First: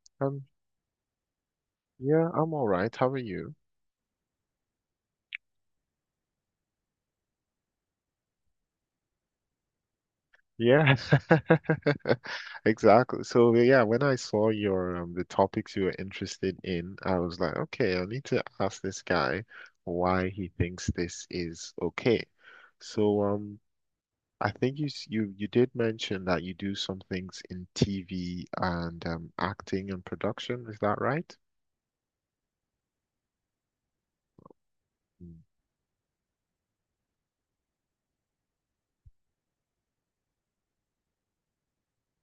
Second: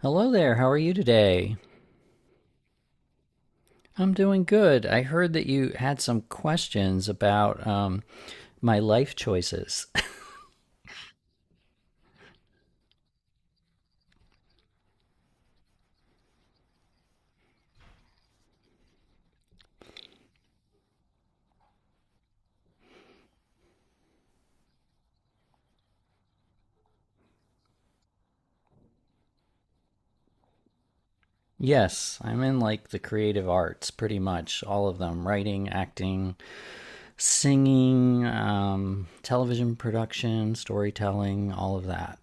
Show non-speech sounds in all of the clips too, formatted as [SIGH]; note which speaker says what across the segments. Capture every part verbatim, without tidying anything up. Speaker 1: Hello
Speaker 2: Um,
Speaker 1: there, how are you today?
Speaker 2: yeah, I'm all right. How are you?
Speaker 1: I'm doing good. I heard that you had some questions about um, my life choices.
Speaker 2: Yeah, [LAUGHS] exactly. So yeah, when I saw your um, the topics you were interested in, I was like, okay, I need to ask this guy why he thinks this is okay. So um, I think you s- you you did mention that you do some things in T V and um, acting and production. Is that right?
Speaker 1: [LAUGHS] Yes, I'm in like the creative arts, pretty much all of them
Speaker 2: Hmm.
Speaker 1: writing, acting, singing, um, television production, storytelling, all of that.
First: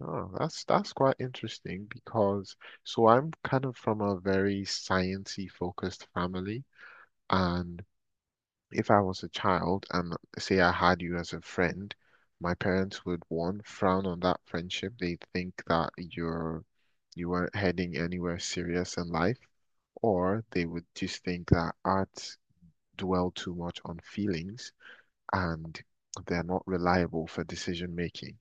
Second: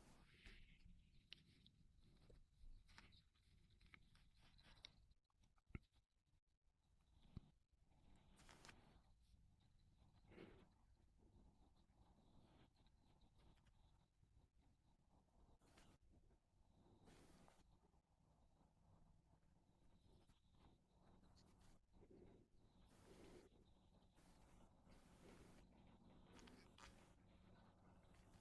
Speaker 2: Oh, that's that's quite interesting because so I'm kind of from a very sciencey focused family, and if I was a child and say I had you as a friend, my parents would one frown on that friendship. They think that you're you weren't heading anywhere serious in life, or they would just think that arts dwell too much on feelings and they're not reliable for decision making.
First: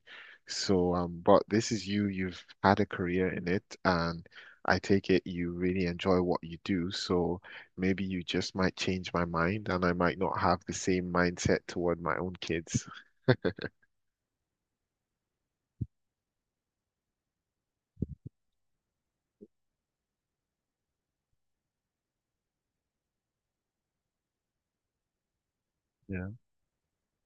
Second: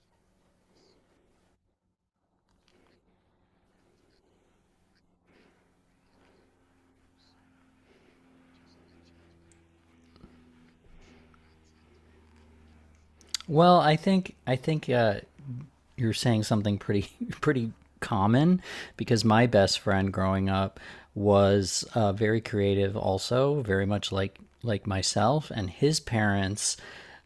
Speaker 2: So, um, but this is you, you've had a career in it, and I take it you really enjoy what you do. So maybe you just might change my mind, and I might not have the same mindset toward my own kids.
Speaker 1: Well, I think I think uh, you're saying something pretty [LAUGHS] pretty common because my best friend growing up was uh, very creative, also very much like like myself, and his
Speaker 2: Yeah.
Speaker 1: parents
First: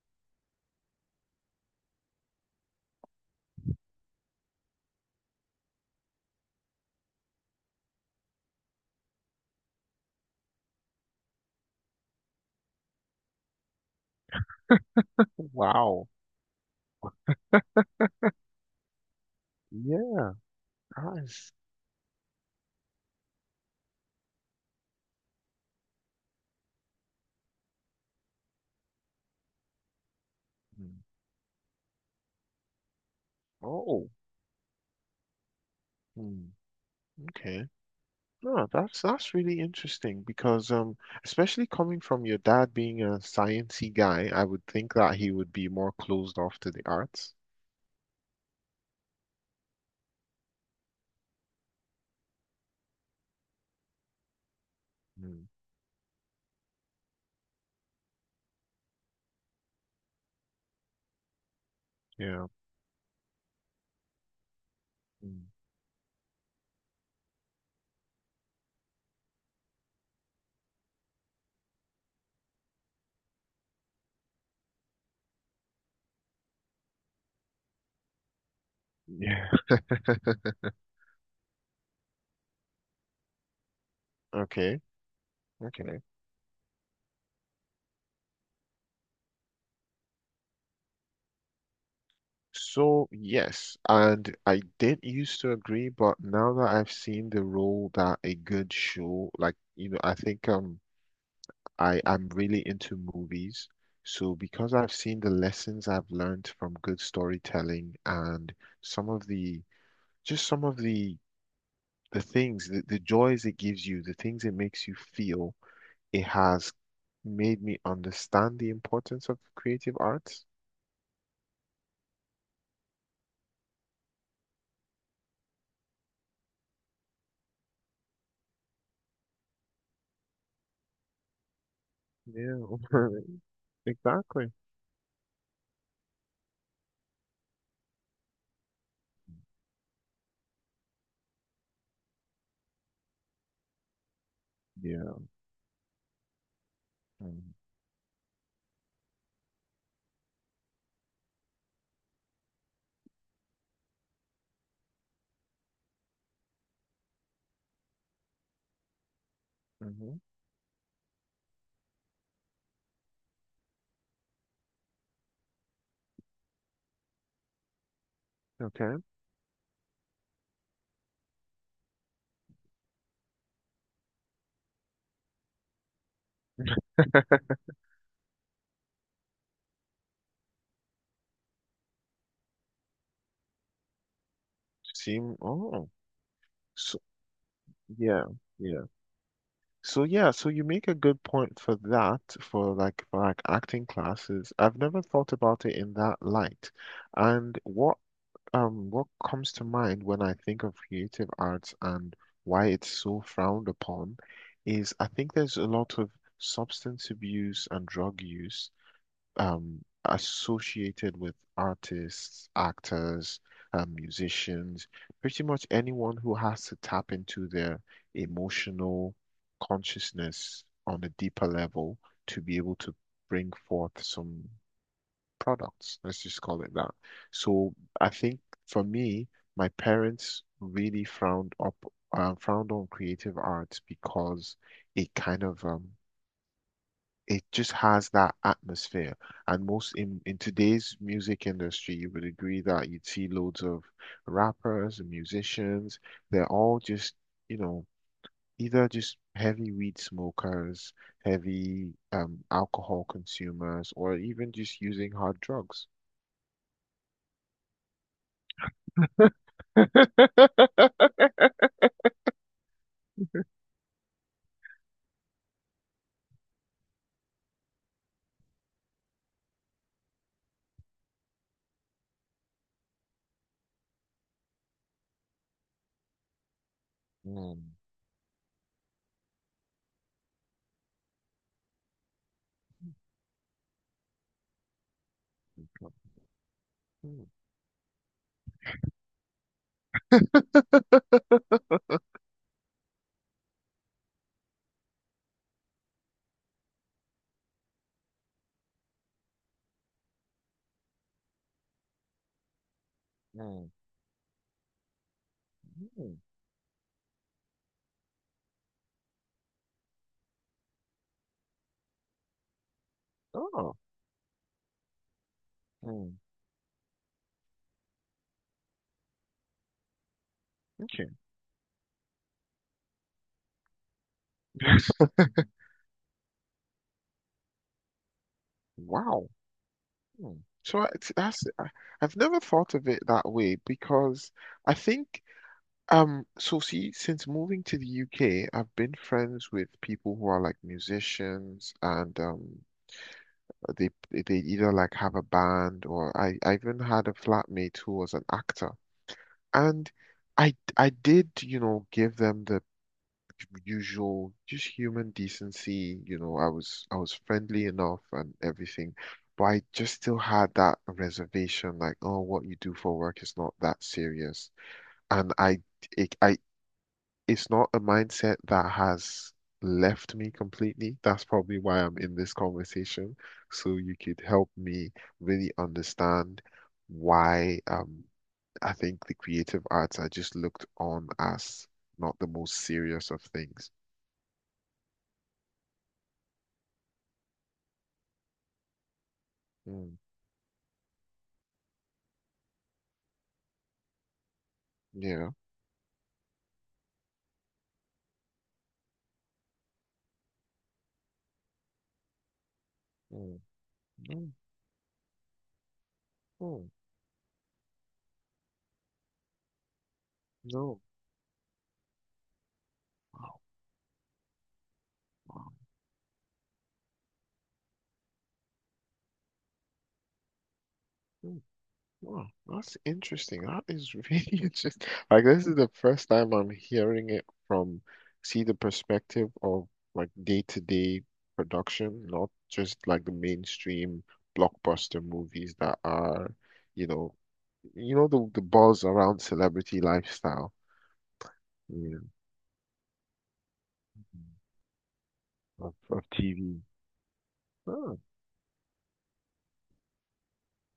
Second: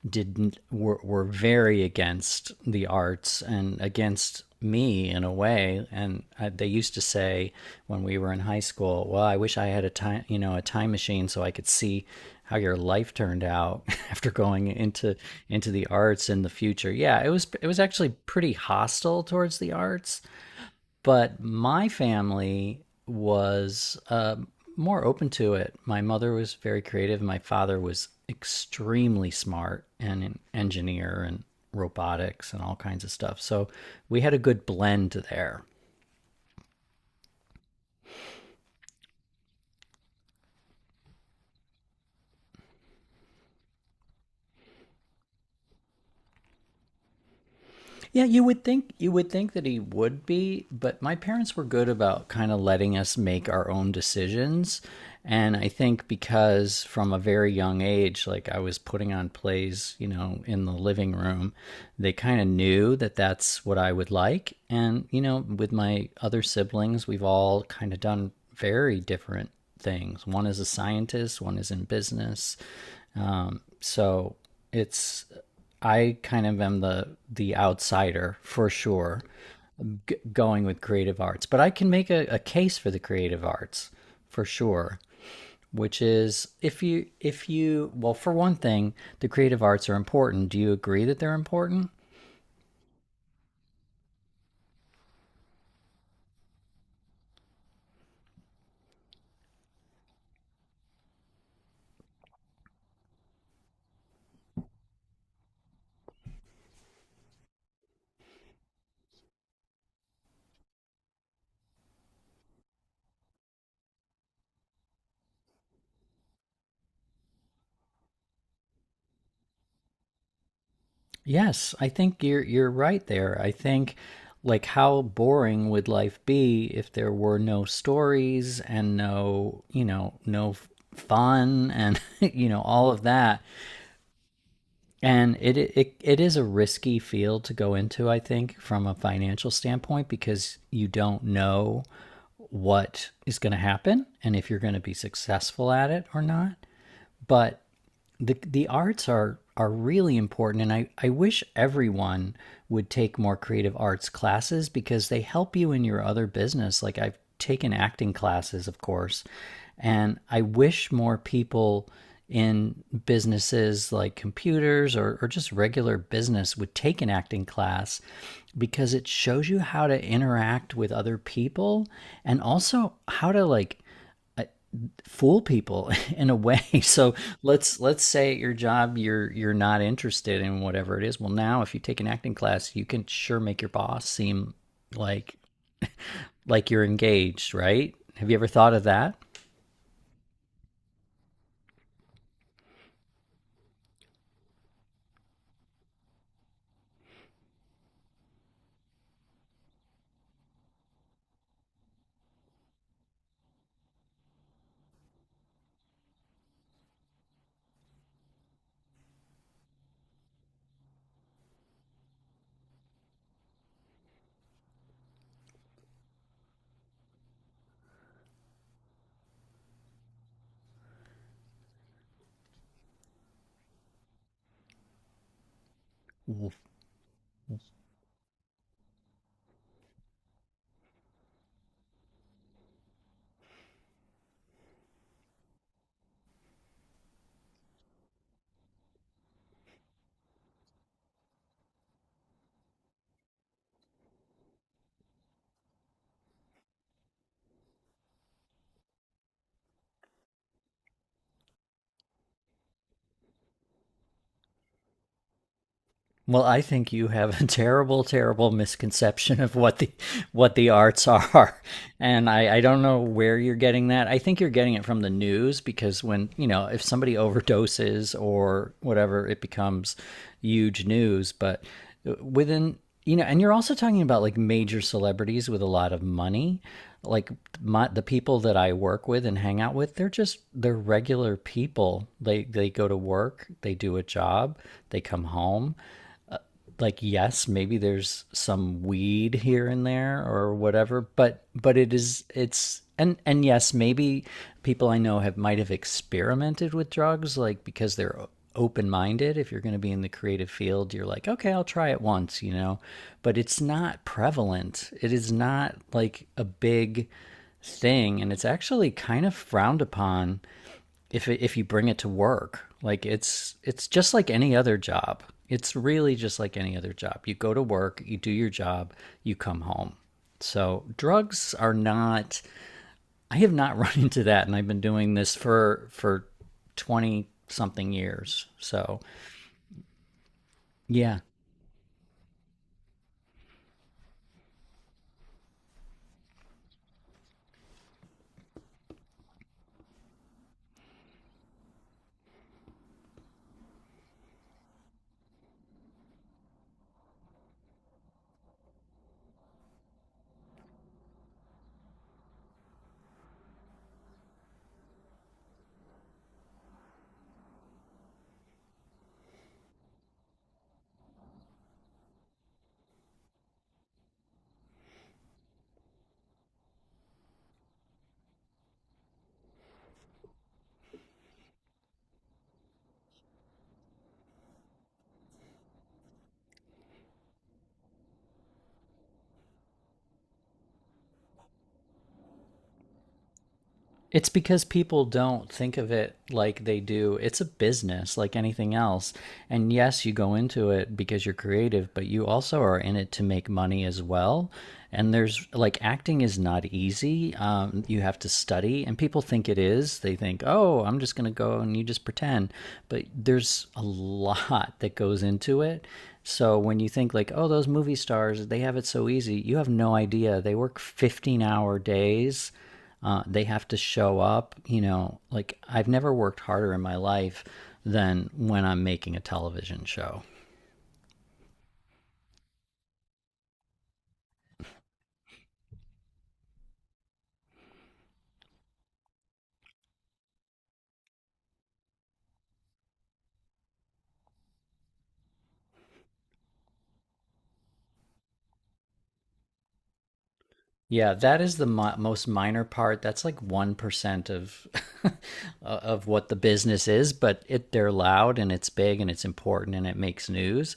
Speaker 1: didn't were, were very against the arts and against me in a way. And I, they used to say when we were in high school, "Well, I wish I had a time, you know, a time machine so I could see how your life turned out [LAUGHS] after going into into the
Speaker 2: Wow.
Speaker 1: arts in the future." Yeah, it was it was actually pretty hostile towards the arts,
Speaker 2: Yeah.
Speaker 1: but
Speaker 2: that's-
Speaker 1: my family was more open to it. My mother was very creative. My father was extremely smart and an
Speaker 2: hmm.
Speaker 1: engineer and robotics and all kinds of stuff. So
Speaker 2: Oh.
Speaker 1: we had a good blend there.
Speaker 2: Hmm. Okay. No, that's that's really interesting because um especially coming from your dad being a sciencey guy, I would think that he would be more closed off to the arts.
Speaker 1: Yeah, you would think you would think that he would be, but my parents were good about kind of letting us make our own decisions.
Speaker 2: Mm,
Speaker 1: And I think because from a very young age, like I was putting on plays, you know, in the living room, they kind of
Speaker 2: yeah.
Speaker 1: knew that that's what I would like. And, you know,
Speaker 2: Mm,
Speaker 1: with my other siblings, we've all kind of done very different things. One is a scientist, one is in business, so it's, I kind of am the the outsider for sure,
Speaker 2: yeah. [LAUGHS]
Speaker 1: g- going with creative arts, but I can make a, a case for the creative arts for
Speaker 2: Okay.
Speaker 1: sure,
Speaker 2: Okay.
Speaker 1: which is, if you if you well, for one thing, the creative arts are important. Do you agree that they're important?
Speaker 2: So yes, and I did used to agree, but now that I've seen the role that a good show, like, you know, I think um I I'm really into movies. So because I've seen the lessons I've learned from good storytelling and some of the just some of the the things, the, the joys it gives you, the things it makes you feel. It has made me understand the importance of creative arts.
Speaker 1: Yes, I think you're you're right there. I think, like, how boring would life be if there were no stories and no, you know, no fun and [LAUGHS] you
Speaker 2: Yeah,
Speaker 1: know, all of that.
Speaker 2: [LAUGHS] exactly.
Speaker 1: And it, it it is a risky field to go into, I think, from a financial standpoint, because you don't know what is going to happen and if you're going to be
Speaker 2: Yeah.
Speaker 1: successful at it or not. But the the arts are are really important, and I, I wish everyone would take more creative arts classes because they help you in your other business. Like, I've taken acting classes, of course,
Speaker 2: Mm-hmm.
Speaker 1: and I wish more people in businesses like computers or, or just regular business would take an acting class, because
Speaker 2: Okay.
Speaker 1: it shows you how to interact with other people, and also how to like uh, fool people [LAUGHS] in a way. [LAUGHS] So
Speaker 2: [LAUGHS]
Speaker 1: let's let's say at your job you're you're not interested in whatever it is. Well, now if you take an acting class, you can sure make your boss seem like
Speaker 2: Seem, oh,
Speaker 1: like you're
Speaker 2: so
Speaker 1: engaged, right?
Speaker 2: yeah,
Speaker 1: Have you ever thought of
Speaker 2: yeah.
Speaker 1: that?
Speaker 2: So yeah, so you make a good point for that, for like for like acting classes. I've never thought about it in that light. And what Um, what comes to mind when I think of creative arts and why it's so frowned upon is I think there's a lot of substance abuse and drug use, um, associated with artists, actors, um, musicians, pretty much anyone who has to tap into their emotional consciousness on a deeper level to be able to bring forth some products. Let's just call it that. So I think for me, my parents really frowned up, uh, frowned on creative arts because it kind of um, it just has that atmosphere. And most in in today's music industry, you would agree that you'd see loads of rappers and musicians. They're all just, you know, either just heavy weed smokers, heavy, um, alcohol consumers, or even just using hard drugs.
Speaker 1: Well, I think you have a [LAUGHS] terrible, terrible misconception of what the what the arts [LAUGHS] are,
Speaker 2: [LAUGHS] [LAUGHS]
Speaker 1: and I, I don't know where you're getting that. I think you're getting it from the news, because, when you know, if somebody overdoses or whatever, it becomes huge news. But uh, within, you know, and you're also talking about like major celebrities with a lot of money. Like,
Speaker 2: Mm,
Speaker 1: my, the people that I work with and hang out with, they're just, they're regular people. They they go to work, they do a job, they come home. Like,
Speaker 2: mm,
Speaker 1: yes, maybe there's some weed here and there or whatever, but but it is, it's, and and yes, maybe people I know have might have experimented with drugs, like, because they're open minded. If you're going to be in the creative field, you're like, okay, I'll try it once, you know. But it's
Speaker 2: mm,
Speaker 1: not prevalent, it is not
Speaker 2: mm.
Speaker 1: like a big thing, and it's actually kind of frowned upon if it, if you bring it to work. Like, it's
Speaker 2: Oh,
Speaker 1: it's just like any other job, it's really
Speaker 2: mm,
Speaker 1: just like any other job. You go to work, you do your job, you come home, so
Speaker 2: okay.
Speaker 1: drugs are not, I have not [LAUGHS] run into that, and I've been
Speaker 2: [LAUGHS]
Speaker 1: doing this for for twenty something years, so
Speaker 2: Wow. Hmm. So I- t-
Speaker 1: yeah.
Speaker 2: that's I, I've never thought of it that way because I think um so see since moving to the U K I've been friends with people who are like musicians and um they they either like have a band or I, I even had a flatmate who was an actor. And I I did, you know, give them the usual just human decency, you know, I was I was friendly enough and everything, but I just still had that reservation like, oh, what you do for work is not that serious. And I it, I It's not a mindset that has left me completely. That's probably why I'm in this conversation. So you could help me really understand why, um, I think the creative arts are just looked on as not the most serious of things.
Speaker 1: It's because people don't think of it like they do. It's a business like anything else. And
Speaker 2: Mm,
Speaker 1: yes, you go into it because you're creative, but you also are in it to make money as well. And
Speaker 2: yeah.
Speaker 1: there's like, acting is not easy. Um, you have to study, and people think it is. They think, oh, I'm just going to go and you just pretend. But
Speaker 2: Mm,
Speaker 1: there's a
Speaker 2: mm,
Speaker 1: lot that goes into it. So
Speaker 2: mm,
Speaker 1: when you think, like, oh, those movie stars, they have it so easy, you have no idea. They work
Speaker 2: no.
Speaker 1: fifteen hour days, uh,
Speaker 2: Wow.
Speaker 1: they have to show up. You know,
Speaker 2: Wow.
Speaker 1: like, I've never worked harder in my life than when I'm making a television show.
Speaker 2: Mm. Wow, that's interesting. That is really [LAUGHS] interesting. Like this is the first time I'm hearing it from, see the perspective of like day-to-day production, not just like the mainstream blockbuster movies that are, you know, you know the the buzz around celebrity lifestyle,
Speaker 1: Yeah, that is the
Speaker 2: you
Speaker 1: mi-
Speaker 2: know,
Speaker 1: most minor part. That's like one percent of [LAUGHS]
Speaker 2: of, of
Speaker 1: of what the
Speaker 2: T V.
Speaker 1: business is, but it, they're
Speaker 2: Oh,
Speaker 1: loud and it's big and it's important and it makes news.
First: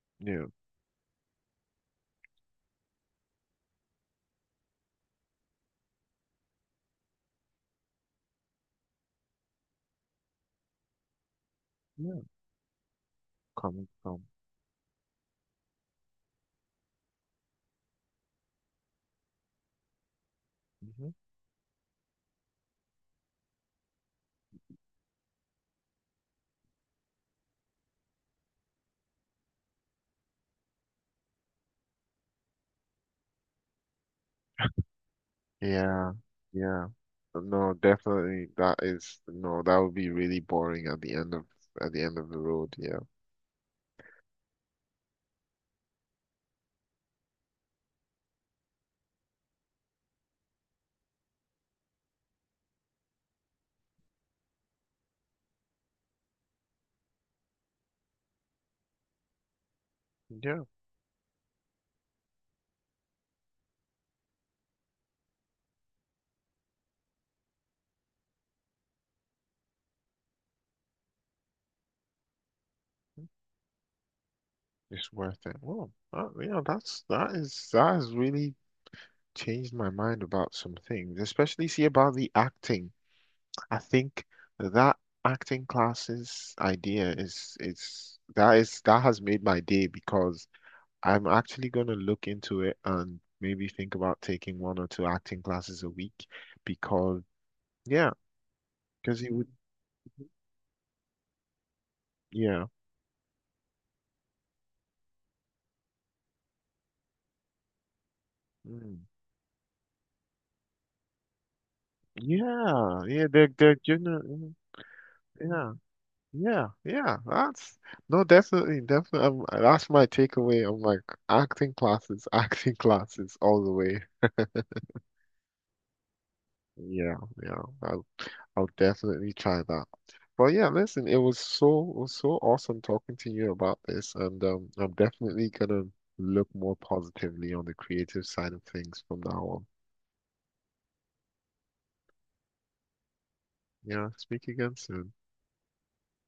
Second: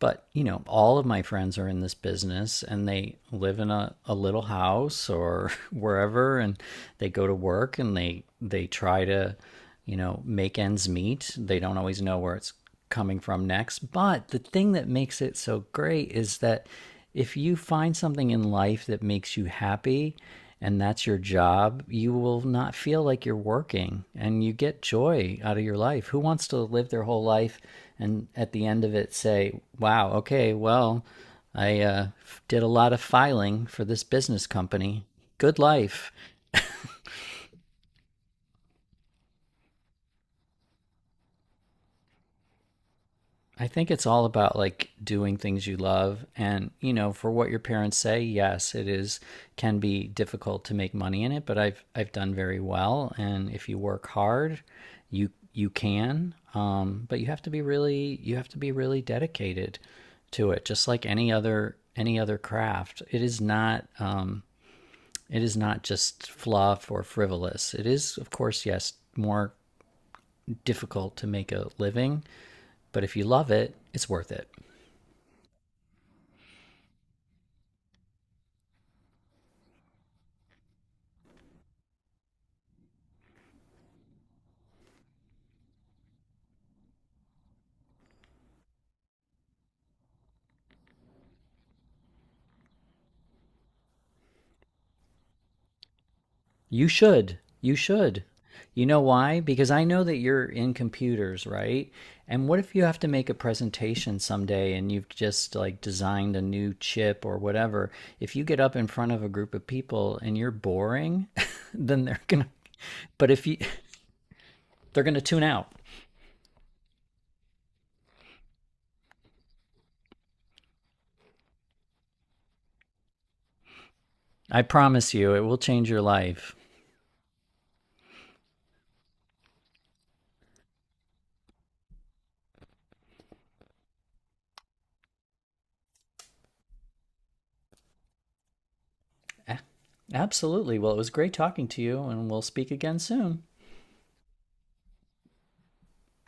Speaker 1: But you
Speaker 2: yeah,
Speaker 1: know, all of my friends are in this business and they live in a, a little house or [LAUGHS] wherever, and they go to work and they they try to, you know, make ends meet. They don't always know
Speaker 2: yeah,
Speaker 1: where it's coming from next.
Speaker 2: coming from.
Speaker 1: But the thing that makes it so great is that if you find something in life that makes you happy and that's
Speaker 2: Mm-hmm.
Speaker 1: your job, you will not feel like you're working, and you get joy out of your life. Who wants to live their whole life and at the end of it say, wow, okay, well, I uh, did a lot of filing for this business company. Good life.
Speaker 2: Yeah, yeah. No, definitely that is no, that would be really boring at the end of at the end of the road, yeah.
Speaker 1: I think it's all about like doing things you love. And you know, for what your parents say, yes, it is, can be difficult to make money in it, but I've I've done very well, and if you work hard, you you can, um, but you have to be really, you have to be really dedicated to it,
Speaker 2: Yeah,
Speaker 1: just like any other any other craft. It is not, um, it is not just fluff or frivolous. It is, of course, yes, more difficult to make a living, but if you love it, it's worth it.
Speaker 2: it's worth it. Well, that, you know, that's that is that has really changed my mind about some things, especially see about the acting. I think that acting classes idea is is that is that has made my day because I'm actually gonna look into it and maybe think about taking one or two acting classes a week
Speaker 1: You
Speaker 2: because.
Speaker 1: should. You
Speaker 2: Yeah,
Speaker 1: should. You know
Speaker 2: because he
Speaker 1: why?
Speaker 2: would.
Speaker 1: Because I know that you're in computers, right? And what
Speaker 2: Yeah.
Speaker 1: if you have to make a presentation someday and you've just like designed a new chip or whatever? If you get up in
Speaker 2: Mm.
Speaker 1: front of a group of people and you're boring, [LAUGHS] then they're going to,
Speaker 2: Yeah. Yeah.
Speaker 1: but if
Speaker 2: They're
Speaker 1: you,
Speaker 2: they're generally.
Speaker 1: they're going to tune out.
Speaker 2: Yeah. Yeah. Yeah. That's no, definitely, definitely. Um, that's my takeaway. I'm like acting classes, [LAUGHS] acting classes all the way.
Speaker 1: I promise you it will change your life.
Speaker 2: Yeah. Yeah. I'll I'll definitely try that. But yeah, listen, it was so it was so awesome talking to you about this, and um, I'm definitely gonna look more positively on the creative side of things from now on.
Speaker 1: Absolutely. Well, it was great talking to you, and we'll speak again soon.
Speaker 2: Yeah. Speak again soon.